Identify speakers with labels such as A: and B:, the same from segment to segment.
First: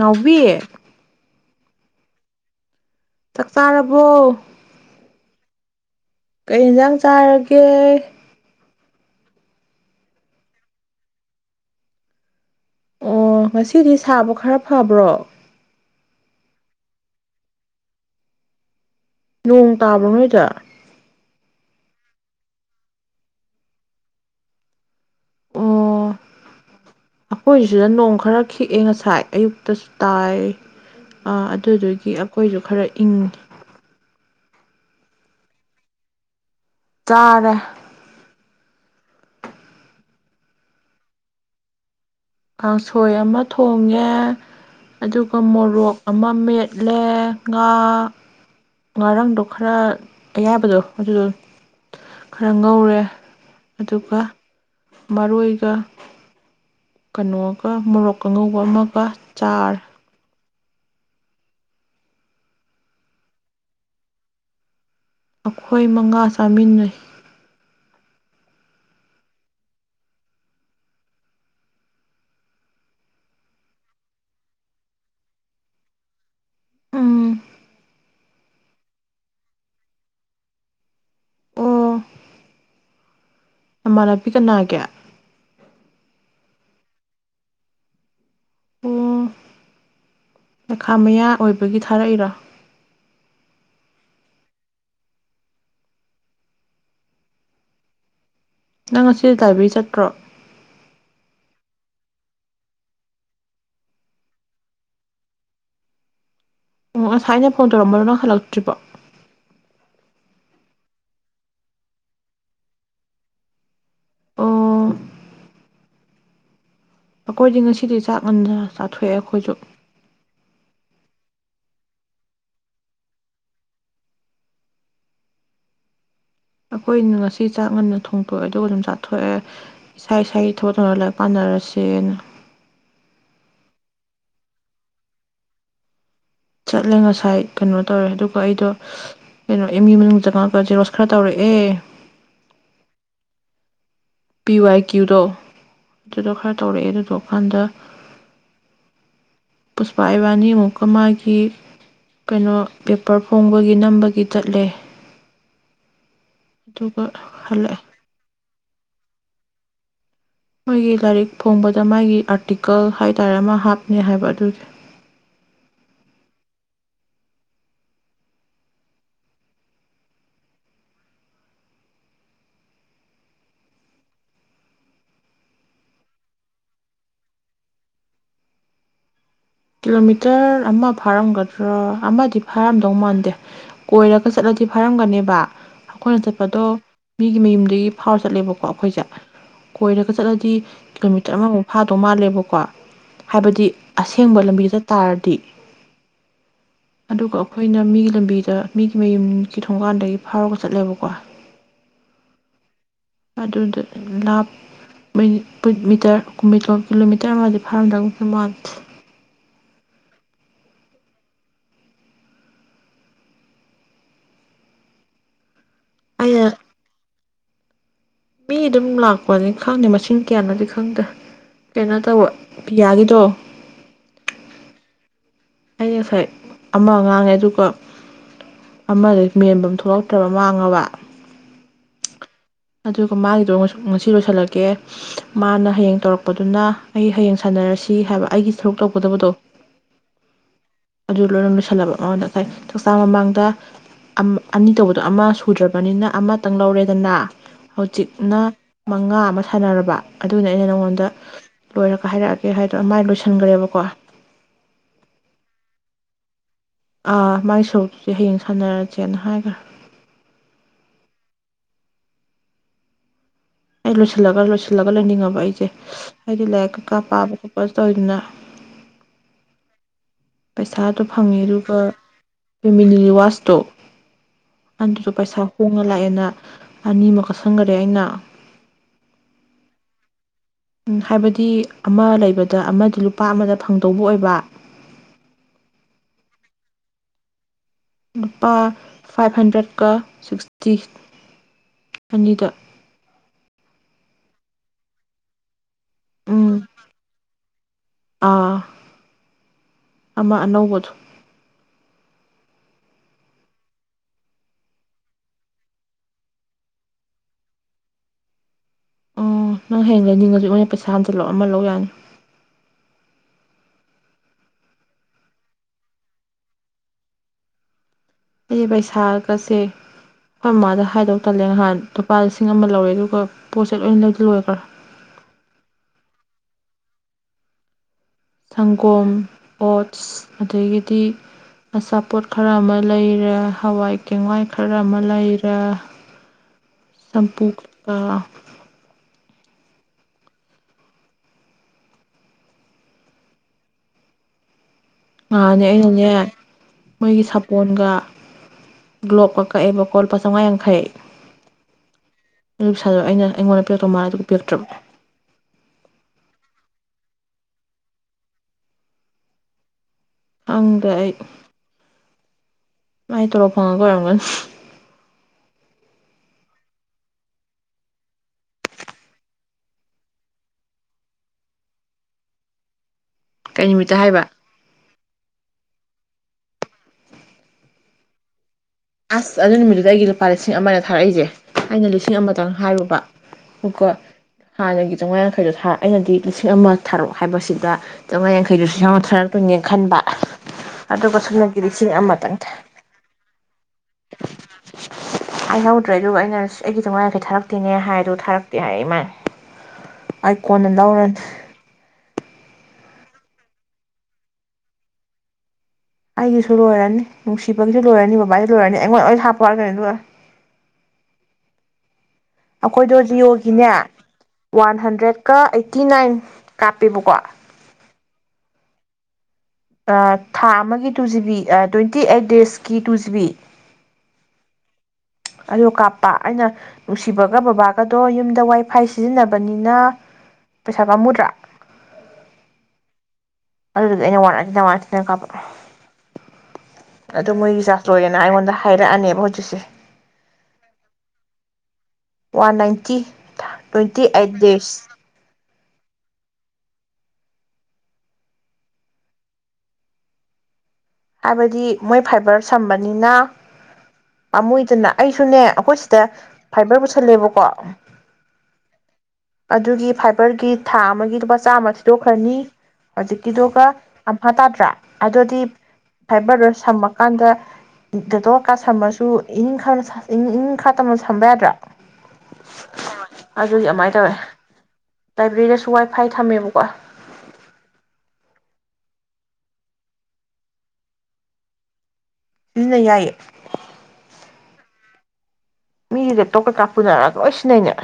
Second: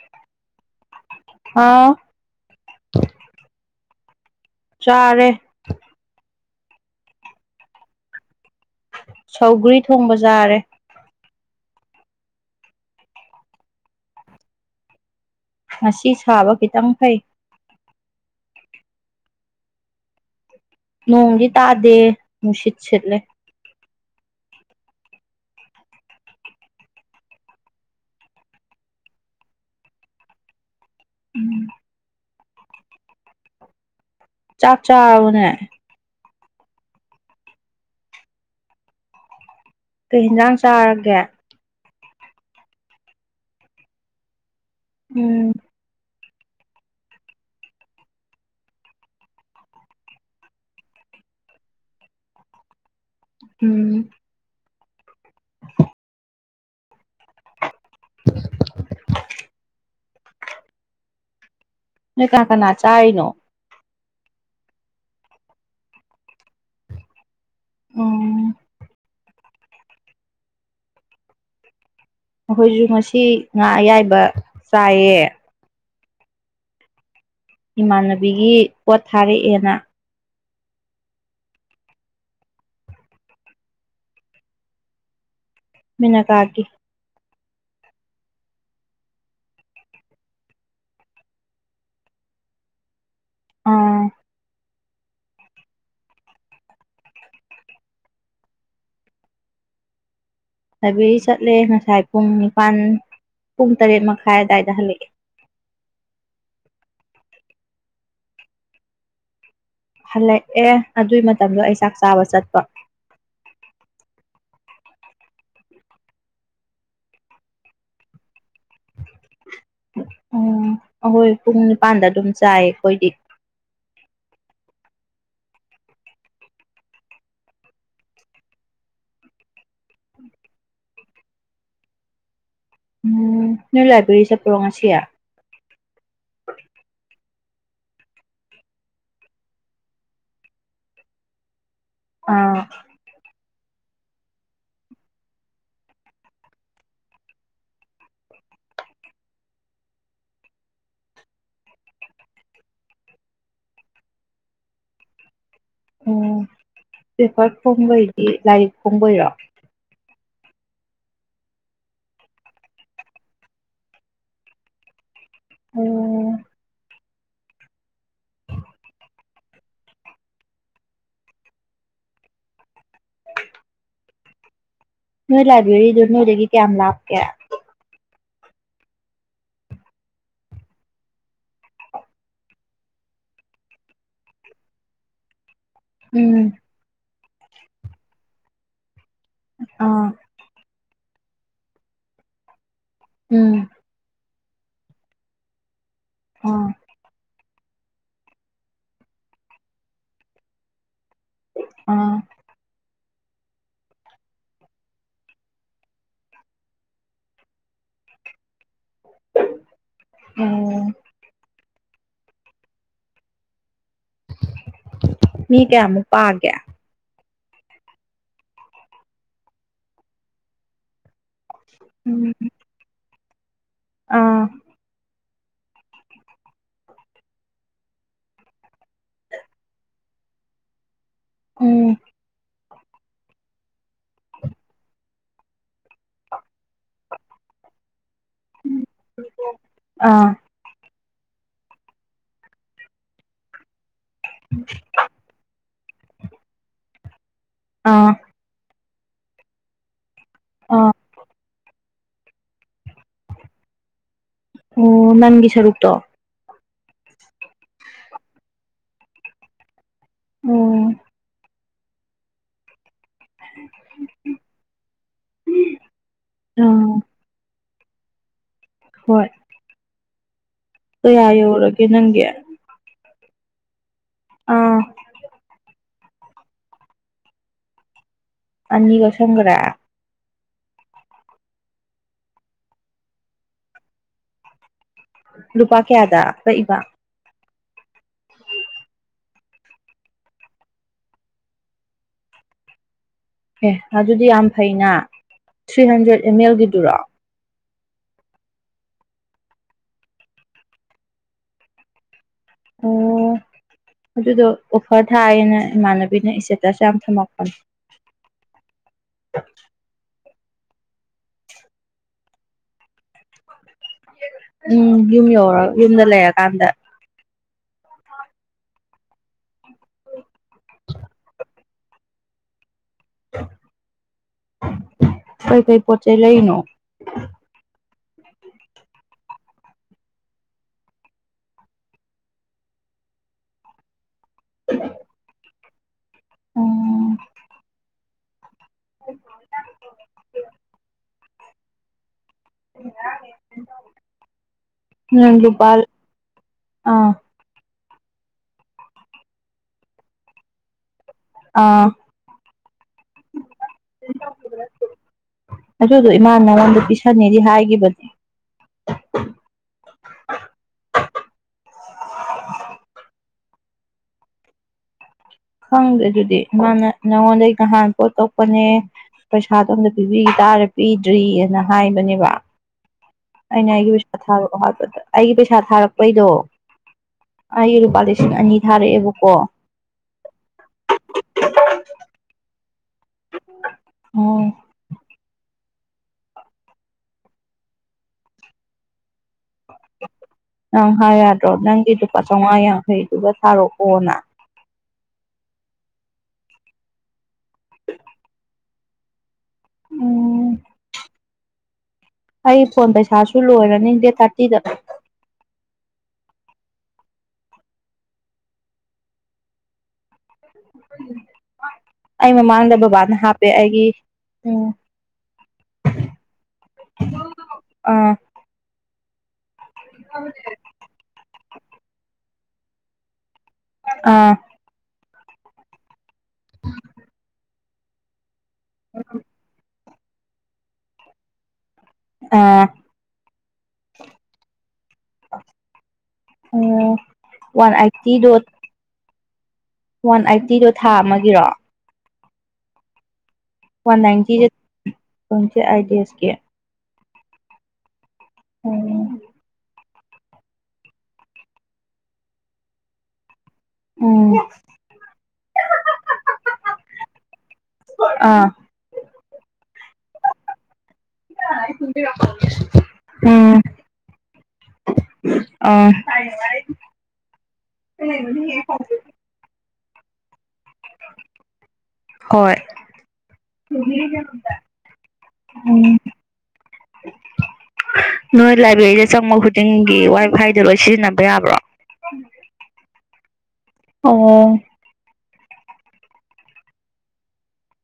A: ꯅꯥꯎꯕꯤ
B: ꯍꯥꯎ
A: ꯆꯥꯛ ꯆꯥꯔꯕꯣ
B: ꯆꯥꯔꯦ
A: ꯀꯩ ꯌꯦꯟꯁꯥꯡ ꯆꯥꯔꯒꯦ
B: ꯁꯧꯒ꯭ꯔꯤ ꯊꯣꯡꯕ ꯆꯥꯔꯦ
A: ꯑꯣ ꯉꯁꯤꯗꯤ ꯁꯥꯕ ꯈꯔ ꯐꯕ꯭ꯔꯣ
B: ꯉꯁꯤ ꯁꯥꯕ ꯈꯤꯇꯪ ꯐꯩ
A: ꯅꯣꯡ ꯇꯥꯕ ꯅꯣꯏꯗ
B: ꯅꯣꯡꯗꯤ ꯇꯥꯗꯦ ꯅꯨꯡꯁꯤꯠ ꯁꯤꯠꯂꯦ
A: ꯑꯣ ꯑꯩꯈꯣꯏꯁꯤꯗ ꯅꯣꯡ ꯈꯔ ꯈꯤꯛꯑꯦ ꯉꯁꯥꯏ ꯑꯌꯨꯛꯇꯁꯨ ꯇꯥꯏ ꯑ
B: ꯎꯝ
A: ꯑꯗꯨꯗꯨꯒꯤ ꯑꯩꯈꯣꯏꯁꯨ ꯈꯔ ꯏꯪꯉꯤ
B: ꯆꯥꯥꯛ ꯆꯥꯔꯥꯕꯣꯅꯦ
A: ꯆꯥꯔꯦ
B: ꯀꯩ ꯍꯤꯟꯖꯥꯡ ꯆꯥꯔꯒꯦ
A: ꯀꯥꯡꯁꯣꯏ ꯑꯃ ꯊꯣꯡꯉꯦ ꯑꯗꯨꯒ
B: ꯎꯝ
A: ꯃꯣꯔꯣꯛ ꯑꯃ ꯃꯦꯠꯂꯦ ꯉꯥ ꯉꯥꯔꯪꯗꯣ ꯈꯔ ꯑꯌꯥꯕꯗꯣ ꯑꯗꯨꯗꯣ ꯈꯔ ꯉꯧꯔꯦ
B: ꯎꯨꯝ
A: ꯑꯗꯨꯒ ꯃꯔꯣꯏꯒ ꯀꯅꯣꯒ ꯃꯣꯔꯣꯛ ꯉꯧꯕ ꯑꯃꯒ ꯆꯥꯔꯦ
B: ꯅꯣꯏ ꯀꯅꯥ-ꯀꯅꯥ ꯆꯥꯏꯅꯣ
A: ꯑꯈꯣꯏ ꯃꯉꯥ ꯆꯥꯃꯤꯟꯅꯩ
B: ꯎꯝ ꯑꯈꯣꯏꯁꯨ ꯉꯁꯤ ꯉꯥ ꯑꯌꯥꯏꯕ ꯆꯥꯏꯌꯦ
A: ꯎꯝ
B: ꯏꯃꯥꯟꯅꯕꯤꯒꯤ ꯄꯣꯠ ꯊꯥꯔꯛꯑꯦꯅ-
A: ꯃꯃꯥꯟꯅꯕꯤ ꯀꯅꯥꯒꯤ
B: ꯃꯤꯅꯥꯀꯥꯒꯤ
A: ꯑꯣ ꯄꯩꯈꯥ ꯃꯌꯥ ꯑꯣꯏꯕꯒꯤ ꯊꯥꯔꯛꯏꯔꯣ
B: ꯑꯥ
A: ꯅꯪ ꯉꯁꯤ ꯂꯥꯏꯕꯔꯤ ꯆꯠꯇ꯭ꯔꯣ
B: ꯂꯥꯏꯕꯔꯤ ꯆꯠꯂꯦ ꯉꯁꯥꯏ ꯄꯨꯡ ꯅꯤꯄꯥꯜ ꯄꯨꯡ ꯇꯔꯦꯠ ꯃꯈꯥꯏ ꯑꯋꯥꯏꯗ ꯍꯜꯂꯛꯑꯦ
A: ꯎꯨ ꯉꯁꯥꯏ ꯑꯩꯅ ꯐꯣꯟ ꯇꯧꯔꯝꯕꯗꯨꯣ ꯅꯪ ꯍꯜꯂꯛꯇ꯭ꯔꯤꯕꯣ
B: ꯍꯜꯂꯛꯑꯦ ꯑꯗꯨꯒꯤ ꯃꯇꯝꯗꯣ ꯑꯩ ꯆꯥꯛ ꯆꯥꯕ ꯆꯠꯄ
A: ꯑꯣ ꯑꯩꯈꯣꯏꯗꯤ ꯉꯁꯤꯗꯤ ꯆꯥꯛ ꯉꯟꯅ ꯆꯥꯊꯣꯛꯑꯦ ꯑꯩꯈꯣꯏꯁꯨ
B: ꯎꯨꯝ ꯑꯩꯈꯣꯏ ꯄꯨꯡ ꯅꯤꯄꯥꯥꯟꯗ ꯑꯗꯨꯝ ꯆꯥꯏ ꯑꯩꯈꯣꯏꯗꯤ
A: ꯑꯩꯈꯣꯏꯅ ꯉꯁꯤ ꯆꯥꯛ ꯉꯟꯅ ꯊꯣꯡꯇꯣꯛꯑꯦ ꯑꯗꯨꯒ ꯑꯗꯨꯝ ꯆꯥꯊꯣꯛꯑꯦ ꯏꯁꯥ ꯏꯁꯥꯒꯤ ꯊꯣꯡꯉ ꯂꯥꯏꯔꯤꯛ ꯄꯥꯅꯔꯁꯦꯅ
B: ꯎꯨꯝ ꯅꯪ ꯂꯥꯏꯕ꯭ꯔꯦꯔꯤ ꯆꯠꯄꯔꯣꯉꯁꯤꯌꯥ
A: ꯆꯠꯂꯦ ꯉꯁꯥꯏ ꯀꯩꯅꯣ ꯇꯧꯔꯦ ꯑꯗꯨꯒ ꯑꯩꯗꯣ ꯀꯩꯅꯣ ꯑꯦꯝꯒꯤ ꯃꯅꯨꯡꯗ ꯆꯪꯉꯛꯑꯒ ꯖꯦꯔꯣꯁ ꯈꯔ ꯇꯧꯔꯛꯑꯦ
B: ꯑꯥ
A: ꯄꯤ ꯋꯥꯏ ꯀꯌꯨꯗꯣ ꯑꯗꯨꯗꯣ ꯈꯔ ꯇꯧꯔꯛꯑꯦ ꯑꯗꯨꯗꯣꯛꯑꯀꯥꯟꯗ ꯄꯨꯁꯄꯥ ꯏꯕꯥꯅꯤ ꯑꯃꯨꯛꯀ ꯃꯥꯒꯤ ꯀꯩꯅꯣ ꯄꯦꯄꯔ ꯐꯣꯡꯕꯒꯤ ꯅꯝꯕꯒꯤ ꯆꯠꯂꯦ
B: ꯑꯣ
A: ꯑꯗꯨꯒ
B: ꯄꯦꯄꯔ
A: ꯍꯜꯂꯛꯑꯦ
B: ꯐꯣꯡꯕ ꯍꯥꯏꯗꯤ ꯂꯥꯏꯔꯤꯛ ꯐꯣꯡꯕꯩꯔꯣ
A: ꯃꯣꯏꯒꯤ ꯂꯥꯏꯔꯤꯛ ꯐꯣꯡꯕꯗ ꯃꯥꯒꯤ ꯑꯥꯔꯇꯤꯀꯜ ꯍꯥꯏꯇꯥꯔꯦ ꯑꯃ ꯍꯥꯞꯅꯤ ꯍꯥꯏꯕ ꯑꯗꯨꯒꯤ
B: ꯑꯣ ꯅꯣꯏ ꯂꯥꯏꯕ꯭ꯔꯦꯔꯤꯗꯣ ꯅꯣꯏꯗꯒꯤ ꯀꯌꯥꯝ ꯂꯥꯞꯀꯦ
A: ꯀꯤꯂꯣꯃꯤꯇꯔ ꯑꯃ ꯐꯥꯔꯝꯒꯗ꯭ꯔꯣ ꯑꯃꯗꯤ ꯐꯥꯔꯝꯗꯧ ꯃꯥꯟꯗꯦ ꯀꯣꯏꯔꯒ ꯆꯠꯂꯗꯤ ꯐꯥꯔꯝꯒꯅꯦꯕ ꯑꯈꯣꯏꯅ
B: ꯎꯝ
A: ꯆꯠꯄꯗꯣ ꯃꯤꯒꯤ ꯃꯌꯨꯝꯗꯒꯤ ꯐꯥꯎꯔ ꯆꯠꯂꯦꯕ ꯑꯩꯈꯣꯏꯁꯦ
B: ꯑꯥ
A: ꯀꯣꯏꯔꯒ ꯆꯠꯂꯗꯤ ꯀꯤꯂꯣꯃꯤ ꯇꯔ ꯑꯃꯃꯨꯛ ꯐꯥꯗꯧ ꯃꯥꯜꯂꯦꯕꯀꯣ
B: ꯎꯝ
A: ꯍꯥꯏꯕꯗꯤ ꯑꯁ ꯊꯦꯡꯕ ꯂꯝꯕꯤꯗ ꯆꯠ ꯇꯥꯔꯗꯤ
B: ꯑꯣ
A: ꯑꯗꯨꯒ ꯑꯩꯈꯣꯏꯅ ꯃꯤꯒꯤ ꯂꯝꯕꯤꯗ ꯃꯤꯒꯤ ꯃꯌꯨꯝꯒꯤ ꯊꯣꯡꯒꯥꯟꯗꯒꯤ ꯐꯥꯎꯔꯒ ꯆꯠꯂꯦꯕꯀꯣ
B: ꯑꯣ
A: ꯑꯗꯨꯗ ꯂꯥꯞ ꯃꯤꯇꯔ ꯀꯨꯜ ꯀꯤꯂꯣꯃꯤꯇꯔ ꯑꯃꯗꯤ ꯐꯥꯔꯝꯗꯧ ꯃꯥꯟꯗꯦ
B: ꯎꯝ [unintelligible] ꯃꯤ ꯀꯌꯥꯃꯨꯛ
A: ꯑꯩꯅ
B: ꯄꯥꯒꯦ
A: ꯃꯤ ꯑꯗꯨꯝ ꯂꯥꯛꯄꯅꯤ ꯈꯪꯗꯦ ꯃꯁꯤꯡ ꯀꯌꯥꯅꯣꯗꯤ ꯈꯪꯗꯦ ꯀꯩꯅꯣ ꯇꯧꯕ
B: ꯎꯝ
A: ꯄꯤꯌꯥꯒꯤꯗꯣ
B: ꯑꯥ
A: ꯑꯩ ꯉꯁꯥꯏ ꯑꯃ ꯉꯥꯡꯉꯥꯁꯨ ꯀꯣ ꯑꯃꯗ ꯃꯦꯟꯐꯝ ꯊꯣꯛꯂꯛꯇ꯭ꯔꯕ ꯃꯥꯡꯉꯕ
B: ꯑꯣ
A: ꯑꯗꯨꯒ ꯃꯥꯒꯤꯗꯣ ꯉꯁꯤ ꯂꯣꯏꯁꯤꯜꯂꯛꯀꯦ ꯃꯥꯅ ꯍꯌꯦꯡ ꯇꯧꯔꯛꯄꯗꯨꯅ ꯑꯩ ꯍꯌꯦꯡ ꯁꯥꯟꯅꯔꯁꯤ ꯍꯥꯏꯕ ꯑꯩꯒꯤ ꯁꯔꯨꯛ ꯇꯧꯒꯗꯕꯗꯣ
B: ꯑꯥ
A: ꯑꯗꯨ ꯂꯣꯏꯅ ꯂꯣꯏꯁꯤꯜꯂꯕ ꯃꯉꯗ ꯉꯁꯥꯏ ꯆꯥꯛꯆꯥ ꯃꯃꯥꯡꯗ ꯑꯅꯤ ꯇꯧꯕꯗꯣ ꯑꯃ ꯁꯨꯗ꯭ꯔꯕꯅꯤꯅ ꯑꯃꯇꯪ ꯂꯧꯔꯦ ꯑꯗꯨꯅꯥ
B: ꯑꯥ
A: ꯍꯧꯖꯤꯛꯅ ꯃꯉꯥ ꯑꯃ ꯁꯥꯟꯅꯔꯕ ꯑꯗꯨꯅ ꯑꯩꯅ
B: ꯑꯥ
A: ꯅꯉꯣꯟꯗ ꯂꯣꯏ ꯍꯥꯏꯔꯛꯑꯒꯦ ꯍꯥꯏꯗꯣ ꯃꯥꯏ ꯂꯣꯏꯁꯤꯟꯈ꯭ꯔꯦꯕꯀꯣ
B: ꯑꯣ ꯅꯪꯒꯤ ꯁꯔꯨꯛꯇꯣ
A: ꯑꯥ ꯃꯥꯒꯤ ꯁꯔꯨꯇꯨꯁꯦ ꯍꯌꯦꯡ ꯁꯥꯟꯅꯔꯁꯦꯅ ꯍꯥꯏꯈ꯭ꯔꯦ
B: ꯑꯣ
A: ꯑꯩ ꯂꯣꯏꯁꯤꯜꯂꯒ ꯂꯣꯏꯁꯤꯜꯂꯒ ꯂꯩꯅꯤꯡꯉꯕ ꯑꯩꯁꯦ ꯑꯩꯗꯤ ꯂꯥꯏꯔꯤꯛ
B: ꯑꯥ
A: ꯀꯩꯀꯥ ꯄꯥꯕ [unintelligible]
B: ꯍꯣꯏ
A: ꯄꯩꯁꯥꯗꯣ
B: ꯀꯌꯥ
A: ꯐꯪꯉꯦ ꯑꯗꯨꯒ
B: ꯌꯧꯔꯒꯦ ꯅꯪꯒꯤ
A: ꯐꯦꯃꯤꯂꯤ ꯋꯥꯁ ꯇꯣ
B: ꯑꯥ
A: ꯑꯗ ꯇ ꯄꯩꯁꯥ ꯂꯥꯛꯑꯦꯅ ꯑꯅꯤꯃꯀ ꯀꯁꯟꯈꯔꯦ ꯑꯩꯅ
B: ꯑꯅꯤ ꯀꯛꯁꯪꯒ꯭ꯔꯦ
A: ꯍꯥꯏꯕꯗꯤ ꯑꯃ ꯂꯩꯕꯗ ꯑꯃꯗꯤ ꯂꯨꯄꯥ ꯑꯃꯗ ꯐꯪꯗꯧꯕ ꯑꯣꯏꯕ
B: ꯂꯨꯄꯥ ꯀꯌꯥꯗ ꯀꯛꯏꯕ
A: ꯂꯨꯄꯥ ꯐꯥꯏꯚ ꯍꯟꯗ꯭ꯔꯦꯠꯀ ꯁꯤꯛꯁꯇꯤ ꯑꯅꯤꯗ
B: ꯑꯦ ꯑꯗꯨꯗꯤ ꯌꯥꯝ ꯐꯩꯅ ꯊ꯭ꯔꯤ ꯍꯟꯗ꯭ꯔꯦꯗ ꯑꯦꯝ
A: ꯎꯝ
B: ꯑꯦꯜꯒꯤꯗꯨꯔꯥ
A: ꯑꯥ ꯑꯃ ꯑꯅꯧꯕꯗꯨ
B: ꯑꯣ ꯑꯗꯨꯗꯣ ꯑꯣꯐꯔ ꯊꯥꯏꯑꯌꯦꯅ ꯏꯃꯥꯟꯅꯕꯤꯅ ꯏꯁꯆꯦꯠꯇꯁꯨ ꯌꯥꯝ ꯊꯝꯃꯛꯄꯅꯤ
A: ꯑꯣ ꯅꯪ ꯍꯥꯌꯦꯡ ꯂꯩꯅꯤꯡꯉꯁꯨ ꯅꯣꯏꯅ ꯄꯩꯁꯥ ꯍꯟꯖꯜꯂꯑꯣ ꯑꯃ ꯂꯧ ꯌꯥꯅꯤ
B: ꯎꯝ ꯌꯨꯝ ꯌꯧꯔ ꯌꯨꯝꯗ ꯂꯩꯔꯀꯥꯟꯗ
A: ꯑꯩꯁ ꯄꯩꯁꯥ ꯀꯁꯦ ꯍꯣꯏ ꯃꯃꯥꯗ ꯍꯥꯏꯗꯧ ꯇꯜꯂꯦ ꯅꯍꯥꯟ ꯂꯨꯄꯥ ꯂꯤꯁꯤꯡ ꯑꯃ ꯂꯧꯔꯦ ꯑꯗꯨꯒ ꯄꯣꯠꯁꯦ ꯂꯣꯏꯅ ꯂꯩꯊꯣꯛ ꯎꯔꯦ ꯈꯔꯥ
B: ꯀꯩꯀꯩ ꯄꯣꯠ ꯆꯩ [inaudible]
A: ꯁꯪꯒꯣꯝ ꯑꯣꯠꯁ ꯑꯗꯒꯤꯗꯤ ꯑꯆꯥꯄꯣꯠ ꯈꯔ ꯑꯃ ꯂꯩꯔꯦ ꯍꯋꯥꯏ ꯆꯦꯡꯋꯥꯏ ꯈꯔ ꯑꯃ ꯂꯩ ꯌꯥ
B: ꯎꯝ
A: ꯁꯝꯄꯨꯒꯥ
B: [inaudible] [inaudible]
A: ꯉꯍꯥꯟꯅꯦ
B: ꯂꯨꯄꯥ
A: ꯑꯩꯅꯅꯦ
B: ꯑꯥ
A: ꯃꯣꯏꯒꯤ ꯁꯥꯄꯣꯟꯒ ꯒ꯭ꯂꯣꯞꯀ ꯀꯛꯑꯦꯕꯀꯣ ꯂꯨꯄꯥ ꯆꯥꯎꯉꯥ ꯌꯥꯡꯈꯩ
B: ꯑꯥ
A: ꯑꯗꯨ ꯁꯥꯖꯕ ꯑꯩꯅ ꯑꯩꯉꯣꯟꯗ ꯄꯤꯔꯛꯇꯧ ꯃꯥꯜꯂꯦ ꯑꯗꯨꯒ ꯄꯤꯔꯛꯇ꯭ꯔꯕ
B: ꯁꯅꯤꯗꯤ ꯍꯥꯏꯈꯤꯕꯅꯤ
A: ꯈꯪꯗꯦ ꯑꯩ ꯐꯉ ꯀꯔꯝꯕ
B: ꯈꯪꯗꯦ ꯑꯗꯨꯗꯤ ꯃꯥꯅ ꯅꯉꯣꯟꯗꯒꯤ ꯅꯍꯥꯟ ꯄꯣ ꯇꯣꯛꯄꯅꯦ ꯄꯩꯁꯥꯗꯣ ꯑꯝꯗ ꯄꯤꯕꯤ ꯇꯥꯔ ꯄꯤꯗ꯭ꯔꯤꯑꯅ ꯍꯥꯏꯕꯅꯦꯕ
A: ꯀꯩ
B: ꯑꯩꯅ ꯑꯩꯒꯤ
A: ꯅꯨꯃꯤꯠꯇ
B: ꯄꯩꯁꯥ
A: ꯍꯥꯏꯕ
B: ꯊꯥꯔꯛꯑꯣ ꯍꯥꯏꯕꯗ ꯑꯩꯒꯤ ꯄꯩꯁꯥ ꯊꯥꯔꯛꯄꯩꯗꯣ ꯑꯩꯒꯤ ꯂꯨꯄꯥ ꯂꯤꯁꯤꯡ ꯑꯅꯤ ꯊꯥꯔꯛꯑꯦꯕꯀꯣ
A: ꯑꯁ ꯑꯗꯨ ꯅꯨꯃꯤꯠ ꯇꯨꯗꯤ ꯑꯩꯒꯤ ꯂꯨꯞ ꯂꯨꯄꯥ ꯂꯤꯁꯤꯡ ꯑꯃꯅ ꯊꯥꯔꯛꯏꯁꯦ ꯑꯩꯅ ꯂꯤꯁꯤꯡ ꯑꯃꯇꯪ ꯍꯥꯏꯔꯨꯕ ꯀꯣ
B: ꯑꯣ
A: ꯍꯥꯟꯅꯒꯤ ꯆꯥꯝꯉꯥ ꯈꯔꯥ ꯊ ꯑꯩꯅꯗꯤ ꯂꯤꯁꯤꯡ ꯑꯃ ꯊꯥꯔꯛ ꯑꯣ ꯍꯥꯏꯕꯁꯤꯗ ꯆꯥꯝꯉꯥ ꯌꯥꯡꯈꯩꯗ ꯂꯤꯁꯤꯡ ꯊꯥꯔꯛ
B: ꯅꯪ ꯍꯥꯏ ꯌꯥꯗ꯭ꯔꯣ
A: ꯁꯨꯞꯅꯒꯤ ꯂꯤꯁꯤꯡ
B: ꯅꯪꯒꯤ ꯂꯨꯄꯥ
A: ꯑꯃꯇꯪ
B: ꯆꯥꯃꯉꯥ ꯌꯥꯡꯈꯩꯗꯨꯒ ꯊꯥꯔꯣ ꯑꯣꯅꯥ
A: ꯍꯥꯏ ꯍꯧꯗ꯭ꯔꯦ ꯑꯗꯨꯒ ꯑꯩꯅ ꯑꯩꯒꯤ ꯆꯥꯝꯉꯥ ꯉꯥꯏꯈꯩ ꯊꯥꯔꯛꯇꯦꯅꯦ ꯍꯥꯏꯗꯣ ꯊꯥꯔꯛꯇꯦ ꯍꯥꯏ ꯃꯥꯟꯅ ꯑꯩ
B: ꯎꯝ
A: ꯀꯣꯟꯅ ꯂꯧꯔꯅꯤ
B: ꯑꯩ ꯐꯣꯟ ꯄꯩꯁꯥꯁꯨ ꯂꯣꯏꯔꯅꯤ ꯗꯦꯠ ꯊꯥꯔꯇꯤꯗ
A: ꯑꯩꯒꯤꯁꯨ ꯂꯣꯏꯔꯅꯤ ꯅꯨꯡꯁꯤꯕꯒꯤꯁꯨ ꯂꯣꯏꯔꯅꯤ ꯕꯕꯥꯁꯨ ꯂꯣꯏꯔꯅꯤ ꯑꯩꯉꯣꯟꯗ ꯂꯣꯏ ꯍꯥꯞꯄꯅꯤ ꯑꯗꯨꯒꯥ
B: [inaudible] ꯃꯃꯥꯡꯗ
A: ꯑꯩꯈꯣꯏꯗꯣ
B: ꯕꯕꯥꯅ ꯍꯥꯞꯄꯦ
A: ꯖꯤꯑꯣꯒꯤꯅꯦ
B: ꯑꯩꯒꯤ ꯎꯝ
A: ꯋꯥꯟ ꯍꯟꯗ꯭ꯔꯦꯠꯀ ꯑꯩꯠꯇꯤ ꯅꯥꯏꯟ ꯀꯥꯞꯄꯦꯕꯀꯣ
B: ꯑꯥ
A: ꯊꯥ ꯑꯃꯒꯤ two GB twenty eight days ꯀꯤ ꯇꯨꯁꯕꯤ
B: ꯑꯥ
A: ꯑꯗꯨꯗꯣ ꯀꯥꯞ ꯑꯩꯅ ꯅꯨꯡꯁꯤꯕꯒ ꯕꯕꯥ ꯑꯗꯣ ꯌꯨꯝꯗ ꯋꯥꯏ ꯐꯥꯏ ꯁꯤꯖꯤꯟꯅꯕꯅꯤꯅ ꯄꯩꯁꯥ ꯄꯥꯝꯃꯨꯗ꯭ꯔꯥ
B: ꯑꯥ
A: ꯑꯗꯨꯗꯨꯗꯤ ꯑꯩꯅ ꯋꯥꯔ ꯊꯅ ꯋꯥꯔ ꯊꯤꯅ ꯀꯥꯞꯄ
B: ꯎꯝ
A: ꯑꯗꯨꯗꯣ
B: ꯋꯥꯟ
A: ꯃꯣꯏꯒꯤꯆꯥꯥꯔꯖ ꯂꯣꯏꯔꯦꯅ
B: ꯑꯥꯏꯠꯇꯤꯗꯣ
A: ꯑꯩꯉꯣꯟꯗ ꯍꯥꯏꯔꯛꯑꯅꯦꯕ ꯍꯧꯖꯤꯛ ꯗꯨꯁꯦ
B: ꯋꯥꯟ ꯑꯥꯏꯠꯇꯤꯗꯣ ꯊꯥ ꯑꯃꯒꯤꯔꯣ
A: one ninety twenty eight days
B: ꯑꯥꯏꯗ ꯗ‌ꯦꯁꯀꯤ ꯎꯝ
A: ꯍꯥꯏꯕꯗꯤ ꯃꯣꯏ ꯐꯥꯏꯕꯔ ꯁꯝꯕꯅꯤꯅ
B: ꯎꯝ
A: ꯄꯥꯃꯨꯏꯗꯅ ꯑꯩꯁꯨꯅꯦ ꯑꯩꯈꯣꯏ ꯁꯤꯗ ꯐꯥꯏꯕꯔ ꯄꯨꯁꯜꯂꯦꯕꯀꯣ
B: ꯑꯥ
A: ꯑꯗꯨꯒꯤ ꯐꯥꯏꯕꯔꯒꯤ ꯊꯥ ꯑꯃꯒꯤ ꯂꯨꯄꯥ ꯆꯥꯝꯃꯥ ꯊꯤꯗ‌ꯣꯛꯈ꯭ꯔꯅꯤ
B: ꯎꯝ
A: ꯍꯧꯖꯤꯛꯀꯤꯗꯨꯒ ꯑꯝꯐꯥ ꯇꯥꯗ꯭ꯔꯥ ꯑꯗꯨꯗꯤ
B: ꯑꯥ
A: ꯐꯥꯏꯕꯔꯗꯨ ꯁꯝꯃꯀꯥꯟꯗ ꯗ [unintelligible] ꯏꯈꯥ ꯇꯝꯅ ꯁꯝꯕ ꯌꯥꯗ꯭ꯔꯥ
B: ꯍꯣꯏ
A: ꯑꯗꯨꯗꯤ ꯑꯗꯨꯃꯥꯏꯅ ꯇꯧꯋꯦ ꯂꯥꯏꯕ꯭ꯔꯦꯔꯤꯗꯁꯨ ꯋꯥꯏ
B: ꯎꯝ
A: ꯐꯥꯏ ꯊꯝꯃꯦꯕꯀꯣ
B: ꯕ꯭ꯔꯤꯗ ꯆꯪꯕ ꯈꯨꯗꯤꯡꯒꯤ ꯋꯥꯏ ꯐꯥꯏꯗꯣ ꯂꯣꯏ ꯁꯤꯖꯤꯟꯅꯕ ꯌꯥꯕ꯭ꯔꯣ
A: ꯁꯤꯖꯤꯟꯅ ꯌꯥꯏꯌꯦ
B: ꯑꯣ
A: ꯃꯤꯒꯤ ꯂ‌ꯦꯞꯇꯣꯞꯀꯩꯀꯥ ꯄꯨꯅꯔꯒ ꯂꯣꯏ ꯁꯤꯟꯖꯅꯩꯅꯦ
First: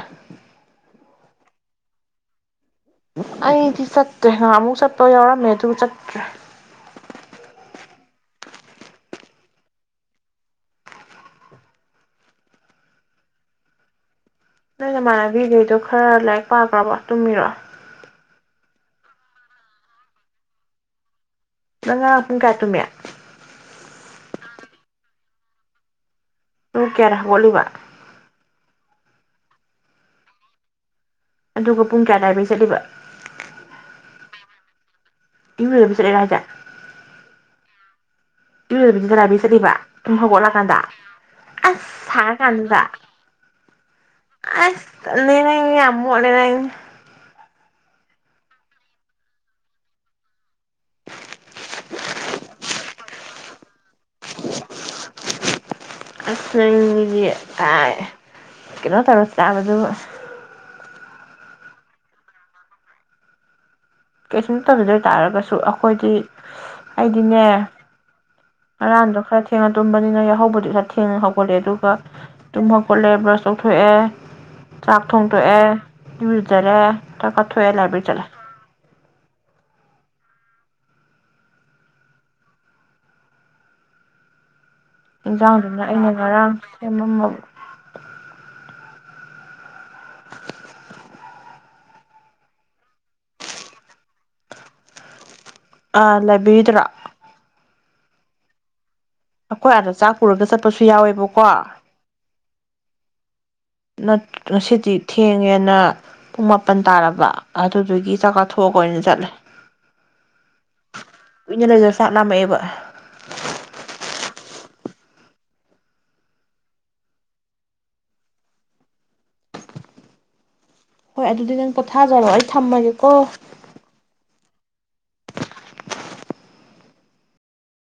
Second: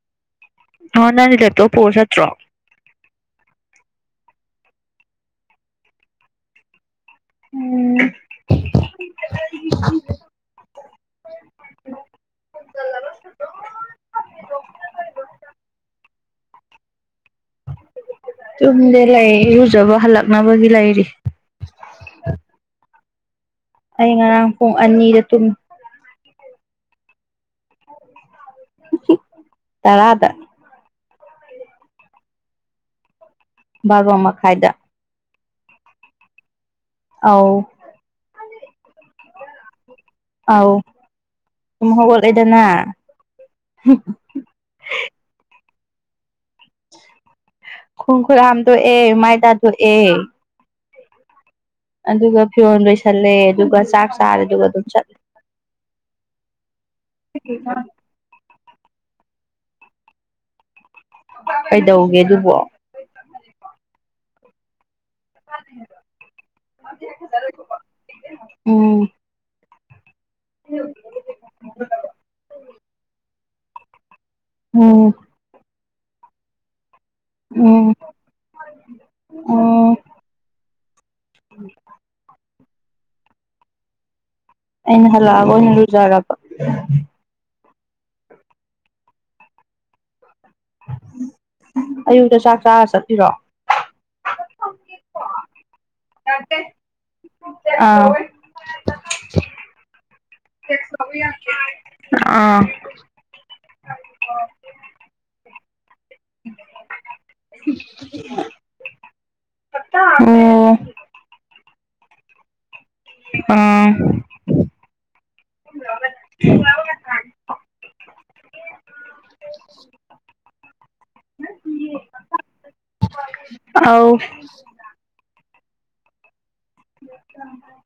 B: ꯍ‌ꯣ ꯅꯪꯗꯤ ꯂ‌ꯦꯞꯇ‌ꯣꯞ ꯄꯨꯔꯒ‌ꯆꯠꯇ ꯇ꯭ꯔ‌ꯣ
A: ꯑꯩꯗꯤ ꯆꯠꯇ꯭ꯔꯦ ꯉꯍꯥꯃꯨꯛ ꯆꯠꯄ ꯌꯥꯎꯔꯝꯃꯦ ꯑꯗꯨ ꯆꯠꯇ꯭ꯔꯦ
B: ꯎꯝ
A: ꯅꯪ ꯅꯃꯥꯟꯅꯕꯤꯈꯩꯗꯣ ꯈꯔ ꯂꯥꯏꯔꯤꯛ ꯄꯥꯈ꯭ꯔꯕ ꯇꯨꯝꯃꯤꯔꯣ
B: ꯇꯨꯝꯗꯦ ꯂꯩ ꯏꯔꯨꯖꯕ ꯍꯜꯂꯛꯅꯕꯒꯤ ꯂꯩꯔꯤ
A: ꯅꯪꯉꯔꯥꯡ ꯄꯨꯡ ꯀꯥꯌꯥ ꯇꯨꯃꯤ
B: ꯑꯩ ꯉꯔꯥꯡ ꯄꯨꯡ ꯑꯅꯤꯗ ꯇꯨꯝ
A: ꯀꯌꯥꯗ ꯍꯧꯒꯠꯂꯤꯕ
B: ꯇꯔꯥꯗ
A: ꯑꯗꯨꯒ ꯄꯨꯡ ꯀꯌꯥꯗ ꯂꯥꯏꯕ꯭ꯔꯤ ꯆꯠꯂꯤꯕ
B: ꯕꯥꯔꯣ ꯃꯈꯥꯏꯗ
A: ꯏꯔꯨꯗꯕꯤ ꯆꯠꯂꯤꯔ‌ꯣ ꯍꯥꯏꯁ‌ꯦ
B: ꯑꯥꯎ
A: ꯏꯔꯨꯖꯗꯕꯤꯗ ꯂꯥꯏꯕ꯭ꯔꯤ ꯆꯠꯂꯤꯕ ꯇꯨꯝ ꯍꯧꯒꯠꯂꯀꯥꯟꯗ
B: ꯑꯧ
A: ꯑꯁ
B: ꯁꯨꯝ
A: ꯁꯥꯔ ꯀꯥꯟꯗꯨꯗ
B: ꯍꯧꯒꯠꯂꯦꯗꯅ
A: ꯑꯁ ꯇꯜꯂꯤꯍ‌‌ꯦ ꯅꯪꯁꯤ ꯌꯥꯝ ꯃꯣꯠꯂ‌‌ꯦ ꯅꯪ
B: ꯈ‌ꯣꯡꯈꯨꯠ ꯍꯥꯝꯇ‌ꯣꯛ ꯑꯦ ꯃꯥꯏꯇꯥꯊ‌ꯣꯛ ꯑꯦ ꯑꯗꯨꯒ ꯐꯤꯔꯣꯟ ꯂꯣꯏꯁꯜꯂꯦ ꯑꯗꯨꯒ ꯆꯥꯛ ꯆꯥꯔꯦꯗꯨꯒ ꯑꯗꯨꯝ ꯆꯠꯂꯦ
A: ꯑꯁ ꯅꯪꯁꯤꯗꯤ ꯇꯥꯏ ꯀꯩꯅꯣ ꯇꯧꯔ ꯆꯥꯕꯗꯨꯕꯨ
B: ꯀꯩꯗꯧꯒꯦ ꯑꯗꯨꯕꯣ
A: ꯀꯩꯁꯨꯅꯠꯇꯕꯤꯗ ꯇꯥꯔꯒꯁꯨ ꯑꯩꯈꯣꯏꯗꯤ ꯑꯩꯗꯤꯅꯦ
B: ꯎꯝ
A: ꯉꯔꯥꯡꯗꯣ ꯈꯔ ꯊꯦꯡꯅ ꯇꯨꯝꯕꯅꯤꯅ ꯌꯥꯍꯧ ꯍꯧꯕꯗꯤ ꯈꯔ ꯊꯦꯡꯅ ꯍꯧꯒꯠꯂꯦ ꯑꯗꯨꯒ ꯇꯨꯝ ꯍꯧꯒꯠꯂꯦ ꯕ꯭ꯔꯁ ꯇꯧꯊꯣꯛꯑꯦ ꯆꯥꯛ
B: ꯎꯝ
A: ꯊꯣꯡꯗ‌ꯣꯛ ꯑꯦ ꯏꯔꯨꯖꯔꯦ ꯆꯥꯛ ꯆꯥꯊ‌ꯣꯛꯑꯦ ꯂꯥꯏꯕꯦꯔꯤ ꯆꯠꯂꯦ
B: ꯑ ꯎꯝ ꯑꯩꯅ ꯍꯜꯂꯛꯑꯒ ꯑꯣꯏꯅ
A: ꯏꯟꯁꯥꯡꯗꯨꯅ ꯑꯩꯅ
B: ꯂꯨꯖꯔꯕ
A: ꯉꯔꯥꯡ ꯁꯦꯝꯃꯝꯕ [inaudible]
B: ꯑꯌꯨꯛꯇ ꯆꯥꯛ ꯆꯥꯔ ꯆꯠꯄꯤꯔꯣ
A: ꯑ ꯂꯥꯏꯕꯤꯔꯤꯗꯔꯣ
B: ꯑꯥ
A: ꯑꯩꯈꯣꯏ ꯑꯥꯗ ꯆꯥꯛ ꯄꯨꯔꯒ ꯆꯠ
B: ꯑꯥ
A: ꯅꯠ ꯉꯁꯤꯗꯤ ꯊꯦꯡꯉꯦꯅ ꯄꯨꯡ ꯃꯥꯄꯜ ꯇꯥꯔꯕ ꯑꯗꯨꯗꯨꯒꯤ ꯆꯥꯛ ꯆꯥꯊꯣꯛꯑꯒ ꯑꯣꯏꯅ ꯆꯠꯂꯦ
B: ꯑꯣ
A: ꯀꯨꯏꯅ ꯂꯩꯗ ꯆꯥꯛ ꯂꯥꯝꯃꯛꯑꯦꯕ
B: ꯑꯥ
A: ꯍꯣꯏ ꯑꯗꯨꯗꯤ ꯅꯪ ꯄꯣꯊꯥꯖꯔꯣ ꯑꯩ ꯊꯝꯃꯒꯦ ꯀꯣ
B: ꯑꯧ ꯊ